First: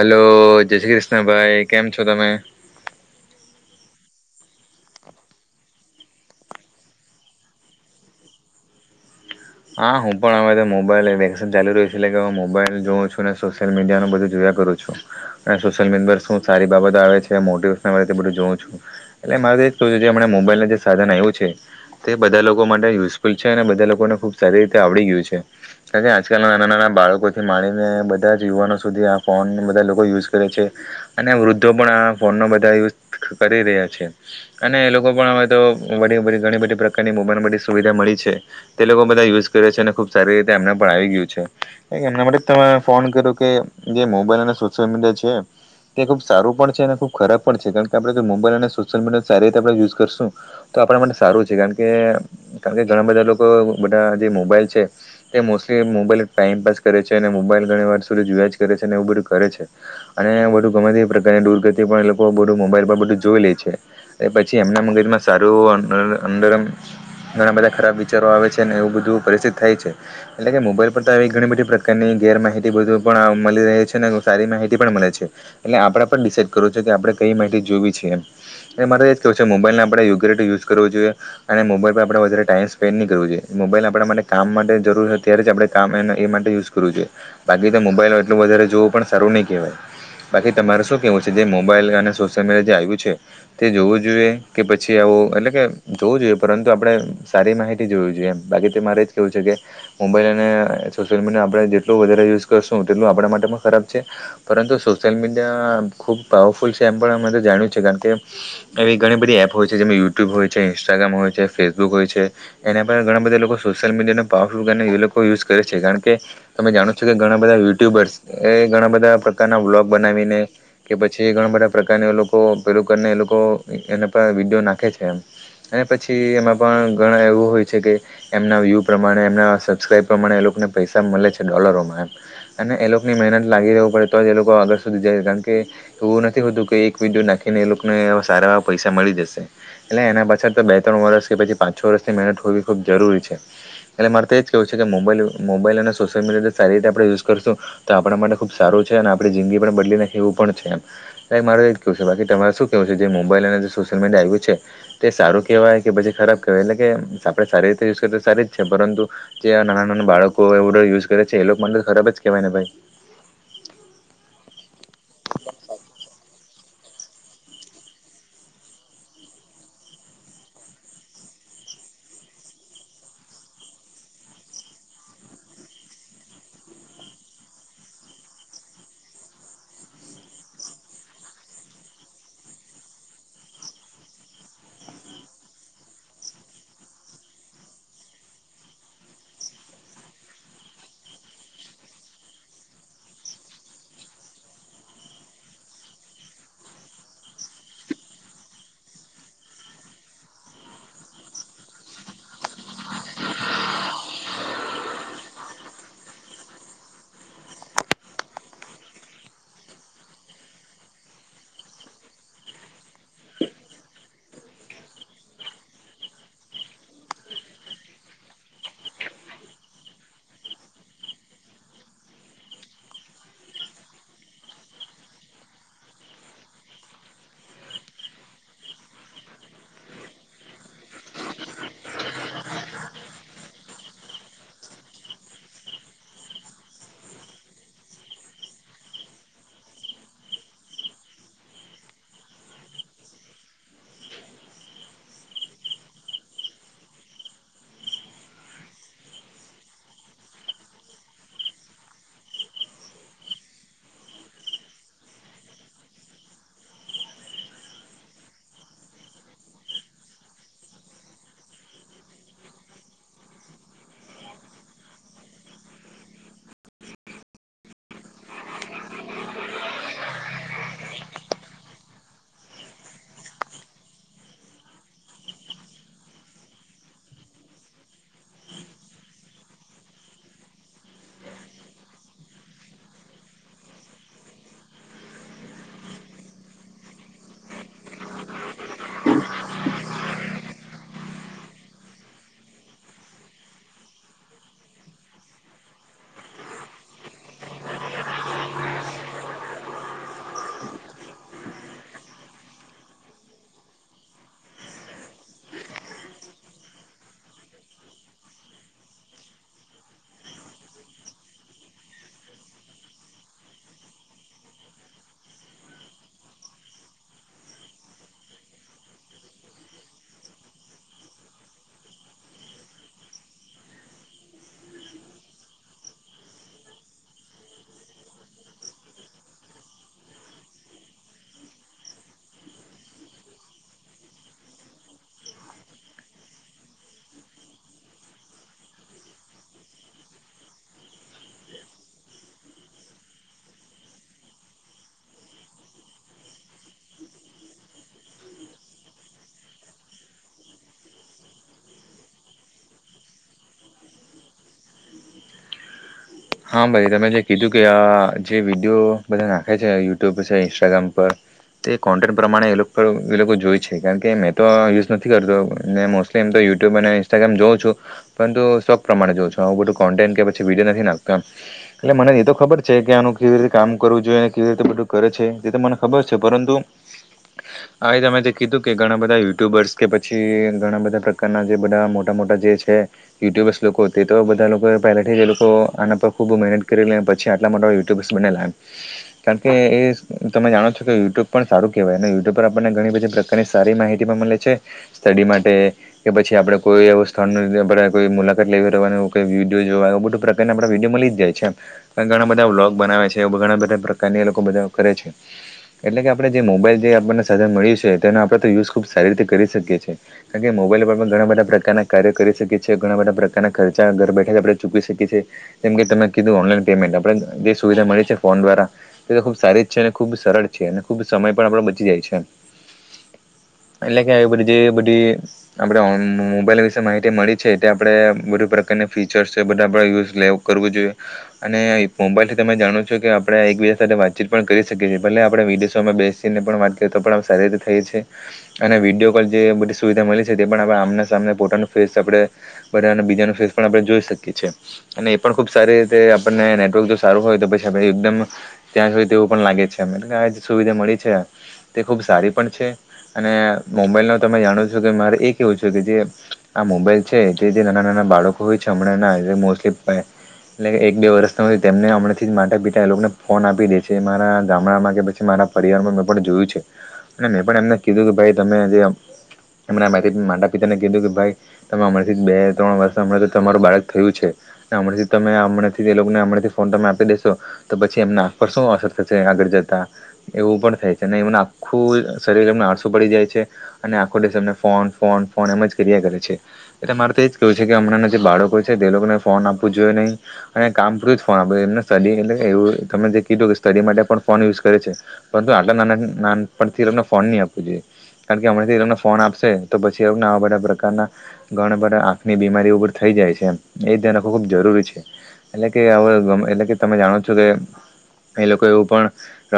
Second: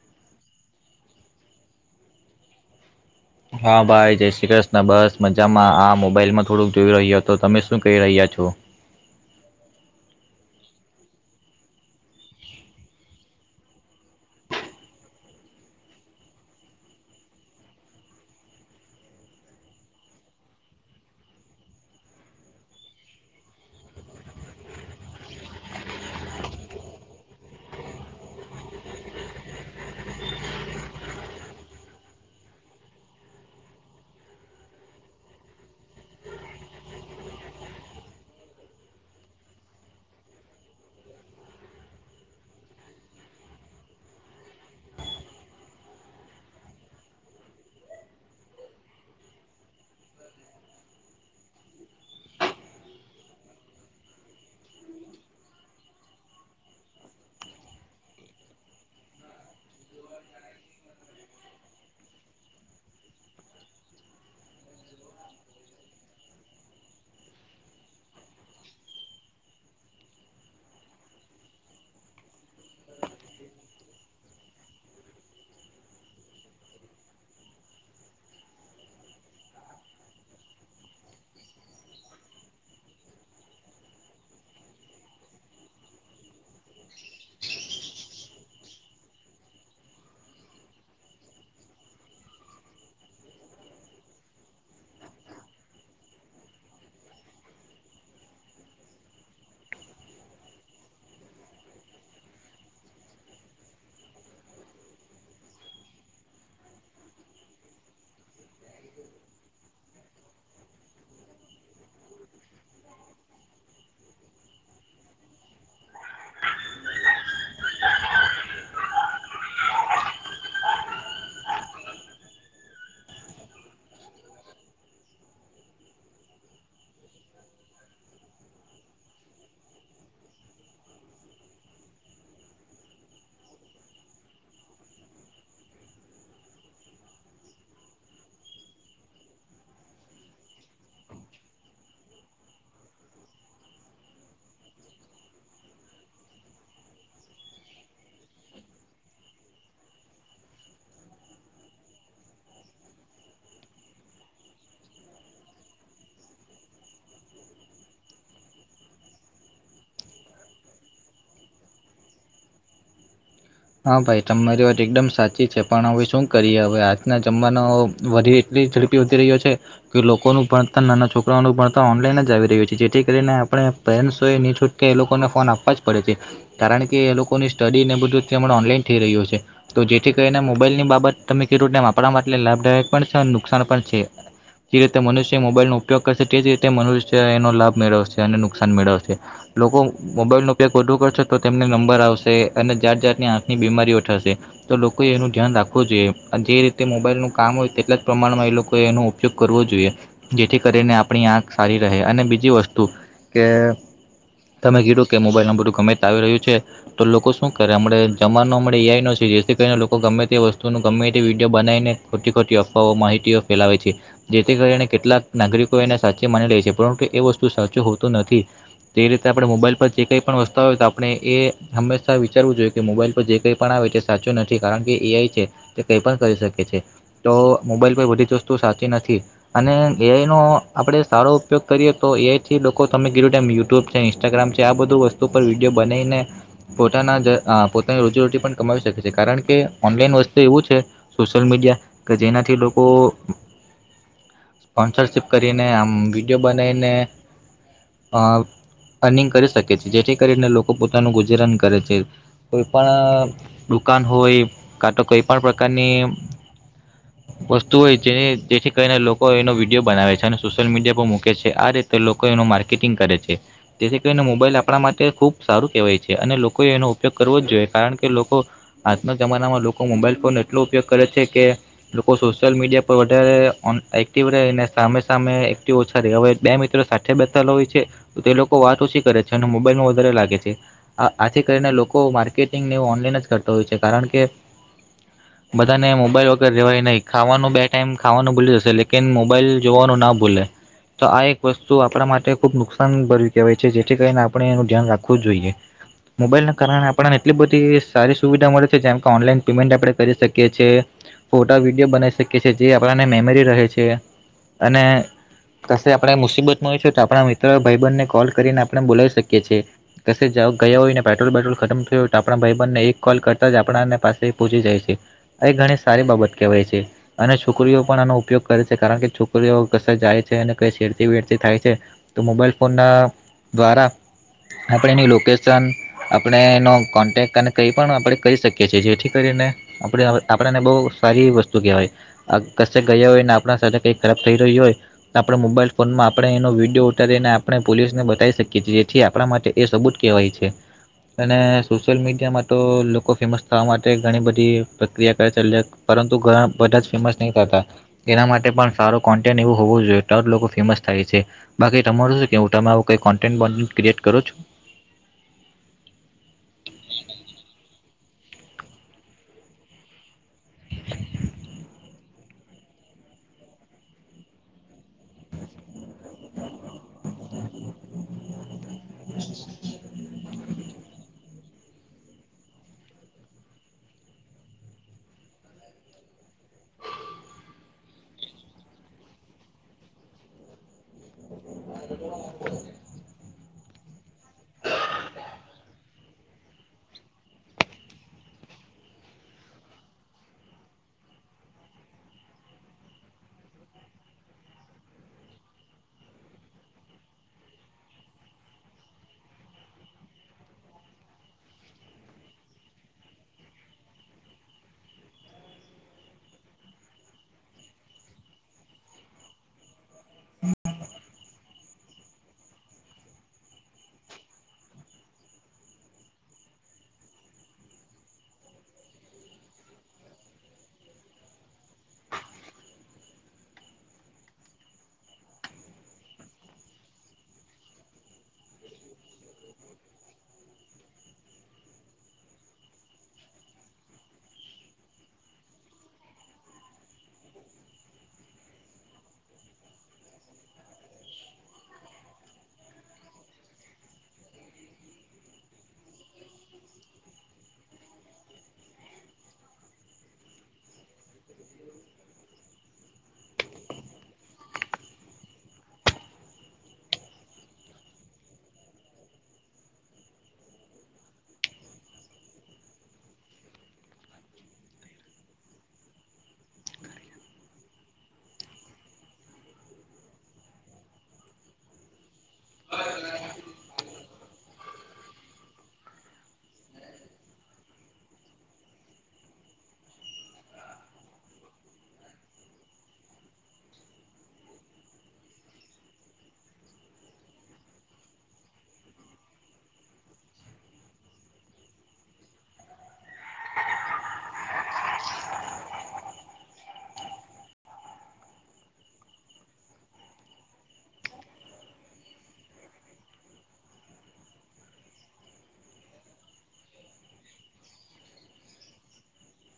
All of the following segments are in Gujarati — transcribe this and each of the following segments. હલો જય શ્રી કૃષ્ણભાઈ કેમ છો તમે હા ભાઈ જય શ્રી કૃષ્ણ બસ મજામાં આ મોબાઈલમાં થોડુંક જોઈ રહ્યો હતો તમે શું કહી રહ્યા છો હા હું પણ આવે મોબાઈલ વેન ચાલુ રહ્યું છ છે એટલે કે હું મોબાઈલ જોઉં છું અને સોશિયલ મીડિયાું બધું જોયા કરું છું અને સોશિયલ મીડિયા પર શું સારી બાબતો આવે છે મોટેશન બધું જોઉં છું એટલે મારે કું જે હમ મોબાઈલને જે સાધન આવ્યું છે તે બધા લોકો માટે યુઝફુલ છે અને બધા લોકોને ખૂબ શરી રીતે આવડી ગયું છે કારણ કે આજકાલના નાના નાના બાળકોથી માણીને બધા જ યુવાનો સુધી આ ફોન બધા લોકો યુઝ કરે છે અને વૃદ્ધો પણ આ ફોનનો બધા યુઝ કરી રહ્યા છે અને એ લોકો પણ હવે તો વરી વ ઘણી બધી પ્રકારની મોબાઈલમાં બધી સુવિધા મળી છે તે લોકો બધ યુઝ કરે છે અને ખુબ સારી રીતે એમને પણ આવી ગયું છે કાર એમના માટે તમે ફોન કર્યો કે જે મોબાઈલ અને સોશિયલ મીડિયા છે તે ખુબ સારું પણ છે અને ખૂબ ખરાબ પણ છે કારણ કે આપણે જો મોબાઈલ અને સોશિયલ મીડિયા સારી રીતે આપણે યુઝ કરશું તો આપણા માટે સારું છે કારણ કે કારણ કે ઘણા બધા લોકો બધા જે મોબાઈલ છે તે મોસ્ટલી મોબાઈલ ટાઈમપાસ કરે છે અને મોબાઈલ ઘણી વાર સુધી જોયા જ કરે છે અને એવું બધું કરે છે અને બધું ગમેતી પ્રકારને દૂર કરતી પણ એ લોકો બધું મોબાઈલ પર બધું જોઈ લે છે એ પછી એમના મગજમાં સારું અંદર ઘણા બધા ખરાબ વિચારો આવે છે એવું બધું પરિસ્થિત થાય છે એટલે કે મોબાઈલ પર તો આવી ઘણી બધી પ્રકારની ગેર માહિતી બધું પણ મળી રહે છે ને સારી માહિતી પણ મળે છે એટલે આપણેે પણ ડિસાઇડ કરવું છ છે કે આપણે કઈ માહિતી જોવી છેીએ એટલે મારે એ જ કેવું છે કે મોબાઈલને આપણે યુગટ યુઝ કરવો જોઈએ અને મોબાઈલ પર આપણે વધારે ટાઈમ સ્પેન્ડ નહી કરવો જોઈએ મોબાઈલ આપણા માટે કામ માટે જરૂર ત્યારે જ આપણે કામ એ એ માટે યુઝ કરવું જોઈએ બાકી તો મોબાઈલ એટલું વધારે જોવું પણ સારું નહીં કહેવાય બાકી તમારે શું કેહેવું છે જે મોબાઈલ અને સોશિયલ મીડિયા જે આવ્યું છે તે જોવું જોઈએ કે પછી આવું એટલે કે જોવું જોઈએ પરંતુ આપણે સારી માહિતી જોવી જોઈએ એમ બાકી તો મારે જ કેહેવું છે કે મોબાઈલ અને સોશિયલ મીડિયા આપણે જેટલું વધારે યુઝ કરશું તેટલું આપણા માટે પણ ખરાબ છે પરંતુ સોશિયલ મીડિયા ખૂબ પાવરફુલ છે એમ પણ અમે તો જાણ્યું છે કારણ કે એવી ઘણી બધી એપ હોય છે જેમાં યુટ્યુબ હોય છે ઇન્સ્ટાગ્રામ હોય છે ફેસબુક હોય છે એના પણ ઘણા બધા લોકો સોશિયલ મીડિયાને પાવરફુલ કરીને એ લોકો યુઝ કરે છે કારણ કે તમે જાણો છો કે ઘણા બધા યુટ્યુબર્સ એ ઘણા બધા પ્રકારના વ્લોગ બનાવીને કે પછી ઘણા બધા પ્રકારના એ લોકો પેલું કરીને એ લોકો એના પર વિડીયો નાખે છે એમ અને પછી એમાં પણ ઘણા એવું હોય છે કે એમના વ્યૂ પ્રમાણે એમના સબસ્ક્રાઈબ પ્રમાણે એ લોકોને પૈસા મળે છે ડોલરોમાંમ અને એ લોકોની મહેનત લાગી રહ પડે તો જ એ લોકો આગળ સુધી જાય કારણ કે એવું નથી હોતું કે એક વિડીયો નાખીને એ લોકોને સારા એવા પૈસા મળી જશે એટલે એના પાછળ તો બે ત્રણ વર્ષ કે પછી પાંચ છો વર્ષની મહેનત હોવી ખૂબ જરૂરી છે એટલે મારે તો એ જ કહેવું છે કે મોબાઈલ મોબાઈલ અને સોશિયલ મીડિયા સારી રીતે આપણે યુઝ કરશું તો આપણા માટે ખૂબ સારું છે અને આપણી જિંદગી પણ બદલી નાખે એવું પણ છે એમ મારે તો એ જ કહેવું છે બાકી તમારે શું કહેવું છે જે મોબાઈલ અને જે સોશિયલ મીડિયા આવ્યું છે તે સારું કહેવાય કે પછી ખરાબ કહેવાય એટલે કે આપણે સારી રીતે યુઝ કરીએ તો સારી જ છે પરંતુ જે નાના નાના બાળકો એવુંડ યુઝ કરે છે એ લોકો મને તો ખરાબ જ કહેવાય ને ભાઈ હા ભાઈ તમારી વાત એકદમ સાચી છે પણ હવે શું કરીએ હવે આજના જમાનો વધી એટલી ઝડપી વધી રહ્યો છે કે લોકોનું ભણતર નાના છોકરાઓનું ભણતર ઓનલાઈન જ આવી રહ્યું છે જેથી કરીને આપણે પેરેન્ટ્સએ ની છૂટકે એ લોકોને ફોન આપવા જ પડે છે કારણ કે એ લોકોની સ્ટડીને બધું મણા ઓનલાઈન થઈ રહ્યું છે તો જેથી કરીને મોબાઈલની બાબત તમે કીધું ને એમ આપણા માટે લાભદાયક પણ છે અને નુકસાન પણ છે જે રીતે મનુષ્ય મોબાઈલનો ઉપયોગ કરશે તે જ રીતે મનુષ્ય એનો લાભ મેળવશે અને નુકસાન મેળવશે લોકો મોબાઈલનો ઉપયોગ વધો કરશે તો તેમને નંબર આવશે અને જાત જાત આપની આંખની બીમારીઓઠશે તો લોકોએ એનું ધ્યાન રાખવું જોઈએ જે રીતે મોબાઈલનું કામ હોય તેટલા જ પ્રમાણમાં એ લોકોએ એનો ઉપયોગ કરવો જોઈએ જેથી કરીને આપણી આંખ સારી રહે અને બીજી વસ્તુ કે તમે કીધું કે મોબાઈલ નંબરું ગમે તે આવી રહ્યું છે તો લોકો શું કરે હમણાં જમાવાનો મળે ંય ન છે જેથી કરીને લોકો ગમે તે વસ્તુનું ગમે તે વિડીયો બનાવીને ખોટી ખોટી અફવાઓ માહિતીઓ ફેલાવેય છે જેથી કરીને કેટલાક નાગરિકો એને સાચી માની લે છે પરંતુ એ વસ્તુ સાચું હોતું નથી તે રીતે આપણે મોબાઈલ પર જે કંઈ પણ વસ્તુ હોય તો આપણે એ હંમેશા વિચારવું જોઈએ કે મોબાઈલ પર જે કંઈ પણ આવે તે સાચું નથી કારણ કે એઆઈ છે તે કંઈ પણ કરી શકે છે તો મોબાઈલ પર બધી જ વસ્તુ સાચી નથી અને એઆઈનો આપણે સારો ઉપયોગ કરીએ તો એઆઈથી લોકો તમે કીધું ટાઈમ યુટ્યુબ છે ઇન્સ્ટાગ્રામ છે આ બધું વસ્તુ પર વિડીયો બનાવીને પોતાના જ પોતાની રોજીરોટી પણ કમાવી શકે છે કારણ કે ઓનલાઈન વસ્તુ એવું છે સોશિ્યલ મીડિયા કે જેનાથી લોકો સ્પોન્સરશીપ કરીને આમ વિડીયો બનાવીને અર્નિંગ કરી શકે છે જેથી કરીને લોકો પોતાનું ગુજરન કરે છે કોઈ પણ દુકાન હોય કાં તો કોઈ પણ પ્રકારની વસ્તુ હોય જે જેથી કરીને લોકો એનો વિડીયો બનાવે છે અને સોશિયલ મીડિયા પર મૂકે છે આ રીતે લોકો એનું માર્કેટિંગ કરે છે જેથી કરીને મોબાઈલ આપણા માટે ખૂબ સારું કહેવાય છે અને લોકોએ એનો ઉપયોગ કરવો જ જોઈએ કારણ કે લોકો આજના જમાનામાં લોકો મોબાઈલ ફોનનો એટલો ઉપયોગ કરે છે કે લોકો સોશિયલ મીડિયા પર વધારે એક્ટિવ રહીને સામે સામે એક્ટિવ ઓછા રહે હવે બે મિત્રો સાથે બેઠેલા હોય છે તો તે લોકો વાત ઓછી કરે છે અને મોબાઈલનો વધારે લાગે છે આ આથી કરીને લોકો લોકો માર્કેટિંગને એવું ઓનલાઈન જ કરતા હોય છે કારણ કે બધાને મોબાઈલ વગર રહેવાય નહીં ખાવાનું બે ટાઈમ ખાવાનું ભૂલી જશે લેકન મોબાઈલ જોવાનું ના ભૂલે તો આ એક વસ્તુ આપણા માટે ખૂબ નુકસાન ભર્યું કહેવાય છે જેથી કરીને આપણે એનું ધ્યાન રાખવું જ જોઈએ મોબાઈલ કારણે આપણને એટલી બધી સારી સુવિધા મળે છે જેમ કે ઓનલાઈન પેમેન્ટ આપણે કરી શકીએ છીએ ફોટા વિડીયો બનાવી શકીએ છીએ જે આપણને મેમરી રહે છે અને કશે આપણે મુસીબતમાં હોય છે તો આપણા મિત્રો ભાઈ બનને કોલ કરીને આપણે બોલાવી શકીએ છીએ ક ગયા હોયને પટ્રોલ બેટ્રોલ ખતમ થયો હોય તો આપણા ભાઈ બનને એક કોલ કરતાં જ આપણાને પાસે પહોંચી જાય છે એ ઘણી સારી બાબત કહેવાય છે અને છોકરીઓ પણ આનો ઉપયોગ કરે છે કારણ કે છોકરીઓ કશ જાય છે અને કઈ છેડતી વેરતી થાય છે તો મોબાઈલ ફોનના દ્વારા આપણે એની લોકેશન આપણે એનો કોન્ટેક અને કંઈ પણ આપણે કરી શકીએ છીએ જેથી કરીને આપણે આપણાને બહુ સારી વસ્તુ કહેવાય આ કશે ગયા હોય ને આપણા સાથે કઈ ખરાબ થઈ રહી હોય તો આપણે મોબાઈલ ફોનમાં આપણે એનો વિડીયો ઉતારીને આપણે પોલીસને બતાવી શકીએ છીએ જેથી આપણા માટે એ સબૂત કહેવાય છે અને સોશિયલ મીડિયામાં તો લોકો ફેમસ થવા માટે ઘણી બધી પ્રક્રિયા કરે ચાલ્યા પરંતુ ઘણા બધા જ ફેમસ નહીં થતા એના માટે પણ સારો કોન્ટેન્ટ એવું હોવો જોઈએ તો જ લોકો ફેમસ થાય છે બાકી તમારું શું કે હું તમે આવું કંઈ કોન્ટેન્ટ બ ક્રિએટ કરું છું હા ભાઈ તમે જે કીધું કે આ જે વિડીયો બધા નાખે છે યુટ્યુબ છે ઇન્સ્ટાગ્રામ પર તે કોન્ટેન્ટ પ્રમાણે એ લોકો જોય છે કારણ કે મેં તો યુઝ નથી કરતોને એમ તો યુટ્યુબ અને ઇન્સ્ટાગ્રામ જોઉ છું પરંતુ સ્વપ પ્રમાણે જોઉ છું આવું બધું કોન્ટેન્ટ કેછ વિડિયો નથી ના એટલે મને એ તો ખબર છે કે આનું કેવી રીતે કામ કરવું જોઈએ કેવી રીતે બધું કરે છે તે તો મને ખબર છે પરંતુ આ તમે જે કીધું કે ઘણા બધા યુટ્યુબર્સ કે પછી ઘણા બધા પ્રકારના જે બધા મોટા જે છે યુટ્યુબર્સ લોકો તે તો બધા લોકો પહેલાંથી જ લોકો આના પર ખૂબ મહેનત કરીલી પછી આટલા મોટા યુટ્યુબર્સ બનેલા એમ કારણ કે એ તમે જાણો છો કે યુટ્યુબ પણ સારું કહેવાય અને યુટ્યુબ પર આપણને ઘણી બધી પ્રકારની સારી માહિતી પણ મળે છે સ્ટડી માટે કે પછી આપણે કોઈ એવું સ્થળ આપણે કોઈ મુલાકાત લેવી રહેવાનું કોઈ વિડિયો જોવા બધું પ્રકાર તેને આપણા વિડીયો મળી જ જાય છે એમ ઘણા બધા વ્લોગ બનાવે છે ઘણા બધા પ્રકારની એ લોકો બધા કરે છે એટલે કે આપણે જે મોબાઈલ જે આપણને સાધન મળ્યું છે તેનો આપણે તો યુઝ ખૂબ સારી રીતે કરી શકીએ છીએ કારણ કે મોબાઈલ ઉપર પણ ઘણા બધા પ્રકારના કાર્ય કરી શકીએ છીએ ઘણા બધા પ્રકારના ખર્ચા ઘર બેઠા જ આપણે ચૂકી શકીએ છીએ કેમકે કીધું ઓનલાઈન પેમેન્ટ આપણે જે સુવિધા મળી છે ફોન દ્વારા એ તો ખુબ સારી જ છે અને ખુબ સરળ છે અને ખુબ સમય પણ આપડો બચી જાય છે એટલે કે આવી બધી જે બધી આપણે મોબાઈલ વિશે માહિતી મળી છે એ આપણે બધુ પ્રકારના ફીચર્સ છે બધા યુઝ એટલે કરવું જોઈએ અને મોબાઈલથી તમે જાણો છો કે આપણે એકબીજા સાથે વાતચીત પણ કરી શકીએ છીએ ભલે આપણે વિદેશોમાં બેસીને પણ વાત કરીએ તો પણે સારી રીતે થઈએ છીએ અને વિડીયો કોલ જે બધી સુવિધા મળી છે તે પણ આપ આમના સામને પોતાનું ફેસ આપણે બધાને બીજાનું ફેસ પણ આપણે જોઈ શકીએ છીએ અને એ પણ ખુબ સારી રીતે આપણને નેટવર્ક જો સારું હોય તો પછી આપ એકદમ ત્યાં જ હોય તેવું પણ લાગે છે એ કે આ જે સુવિધા મળી છે તે ખૂબ સારી પણ છે અને મોબાઈલ ન તમે જાણો છો કે મારે એ કેવું છે કે જે આ મોબાઈલ છે તે જે નાના નાના બાળકો હોય છે હમણાંના મોસ્ટલી એટલે એક બે વર્ષ તેમને અમથી માતા પિતા એ લોકોને ફોન આપી દે છે મારા ગામડામાં કે પછી મારા પરિવારમાં મેં પણ જોયું છે અને મેં પણ એમને કીધું કે ભાઈ તમે જેમ માતા પિતાને કીધું કે ભાઈ તમે અમરથી બે ત્રણ વર્ષમ તમારું બાળક થયું છે હમણાંથી તમે હમણાંથી એ લોકોને હમણાંથી ફોન તમે આપી દેશો તો પછી એમના આંખ પર શું અસર થશે આગળ જતા એવું પણ થાય છે અને એમં આખું શરીર એમને આળસું પડી જાય છે અને આખો દેશ એમને ફોન ફોન ફોન એમ જ ક્રિયા કરે છે એટલે મારે તો એ જ કહેવું છે કે હમણાં જે બાળકો છે તે લોકોને ફોન આપવું જોઈએ નહીં અને કામ પૂરું જ ફોન આપવું જોઈએ એમને સ્ટડી એટલે એવું તમે જે કીધું કે સ્ટડી માટે પણ ફોન યુઝ કરે છે પરંતુ આટલા ના નાનપણથી એમને ફોન નહીં આપવો જોઈએ કારણ કે હમણાંથી તમને ફોન આપશે તો પછી એને આવા બધા પ્રકારના ઘણા બધા આંખની બીમારીઓ થઈ જાય છે એ ધ્યાન ખૂબ જરૂરી છે એટલે કે હ એટલે કે તમે જાણો છો કે એ લોકો એવું પણ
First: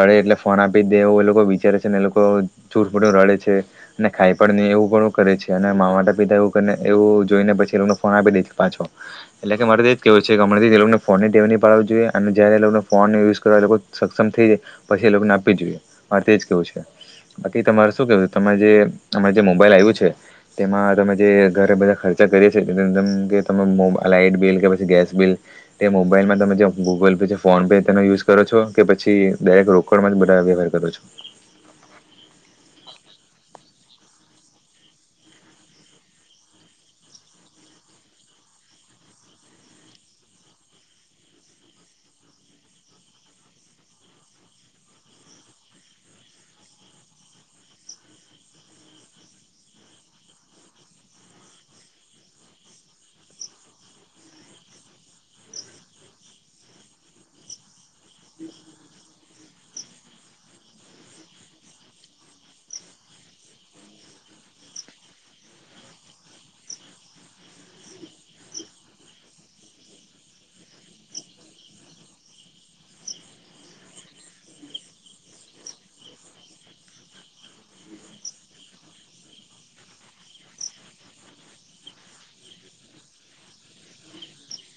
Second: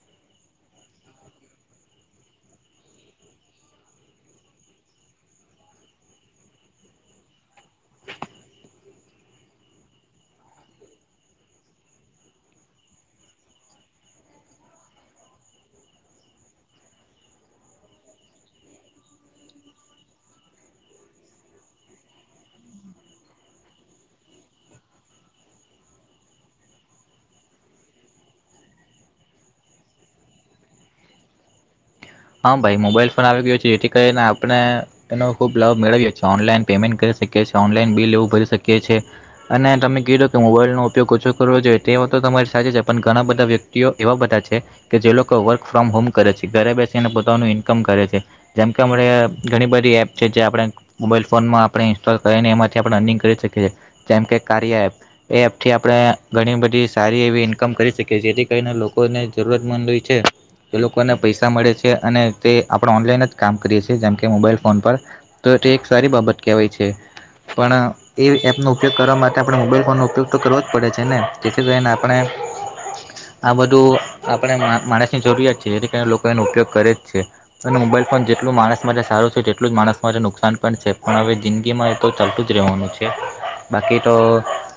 રડે એટલે ફોન આપી દે એવો એ લોકો વિચારે છે ને એ લોકો જુટમુટ રડે છે અને ખાઈ પણ નહીં એવું પણ કરે છે અને મા માતા પિતા એવુંને એવું જોઈને પછી એ લોકોને ફોન આપી દે છે પાછો એટલે કે મારે તે એ જ કહેવું છે કે હમણાંથી એ લોકોને ફોનની ટેવ ન પાડવું જોઈએ અને જ્યારે એ લોકોને ફોન યુઝ કરવા એ લોકો સક્ષમ થઈ જાય પછી એ લોકોને આપી જ જોઈએ મારે તો જ કહેવું છે બાકી તમારે શું કહેવું છે તમામે જે અમારે જે મોબાઈલ આવ્યું છે તેમાં તમે જે ઘરે બધા ખર્ચા કરીએ છીએ જેમ કે તમે મોબ આ લાઇટ બિલ કે પછી ગેસ બિલ તે મોબાઈલમાં તમે જે ગૂગલ પે છે ફોન પે તેનો યુઝ કરો છો કે પછી દરેક રોકડમાં જ બધા વ્યવહાર કરો છો હા ભાઈ મોબાઈલ ફોન આવી ગયો છે જેથી કરીને આપણે એનો ખૂબ લાભ મેળવી્યો છેએ ઓનલાઈન પેમેન્ટ કરી શકીએ છીએ ઓનલાઈન બિલ એવું ભરી શકીએ છીએ અને તમે કીધો કે મોબાઈલનો ઉપયોગ ઓછો કરવો જોઈએ તે તો તમારી સાચે છે પણ ઘણા બધા વ્યક્તિઓ એવા બધા છે કે જે લોકો વર્ક ફ્રોમ હોમ કરે છે ઘરે બેસે પોતાનું ઈન્કમ કરે છે જેમકે અણે ઘણી બધી એપ છે જે આપણે મોબાઈલ ફોનમાં આપણે ઇન્સ્ટોલ કરીને એમાંથી આપણે અર્નિંગ કરી શકીએ છીએ જેમ કે કાર્ય એપ એ એપથી આપણે ઘણી બધી સારી એવી ઇન્કમ કરી શકીએ જેથી કરીને લોકોને જરૂરત મંદ હો છે કે લોકોને પૈસા મળે છે કે અને તે આપણે ઓનલાઈન જ કામ કરીએ છીએ જેમ કે મોબાઈલ ફોન પર તો તે એક સારી બાબત કહેવાય છે પણ એ એપનો ઉપયોગ કરવા માટે આપણે મોબાઈલ ફોનનો ઉપયોગ તો કરવો જ પડે છે ને જેથી કરીને આપણે આ બધું આપણે મા માણસની જરૂરત છે જેથી કરીને લોકો એનો ઉપયોગ કરે જ છે અને મોબાઈલ ફોન જેટલું માણસ માટે સારું છે તેટલું જ માણસ માટે નુકસાન પણ છે પણ હવે જિંદગીમાં એ તો ચાલતું જ રહેવાનું છે બાકી તો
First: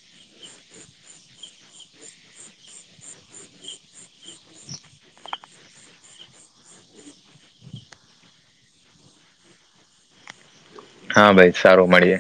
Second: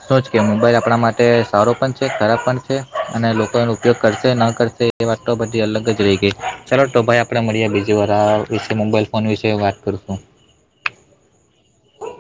શું જ કે મોબાઈલ આપણા માટે સારો પણ છે ખરાબ પણ છે અને લોકો એનો ઉપયોગ કરશે ન કરશે એ વાત તો બધી અલગ જ રહી ગઈ ચાલો તો ભાઈ આપણે મળીએ બીજી વાર આ વિશે મોબાઈલ ફોન વિશે વાત કરશું હા ભાઈ સારું મળીએ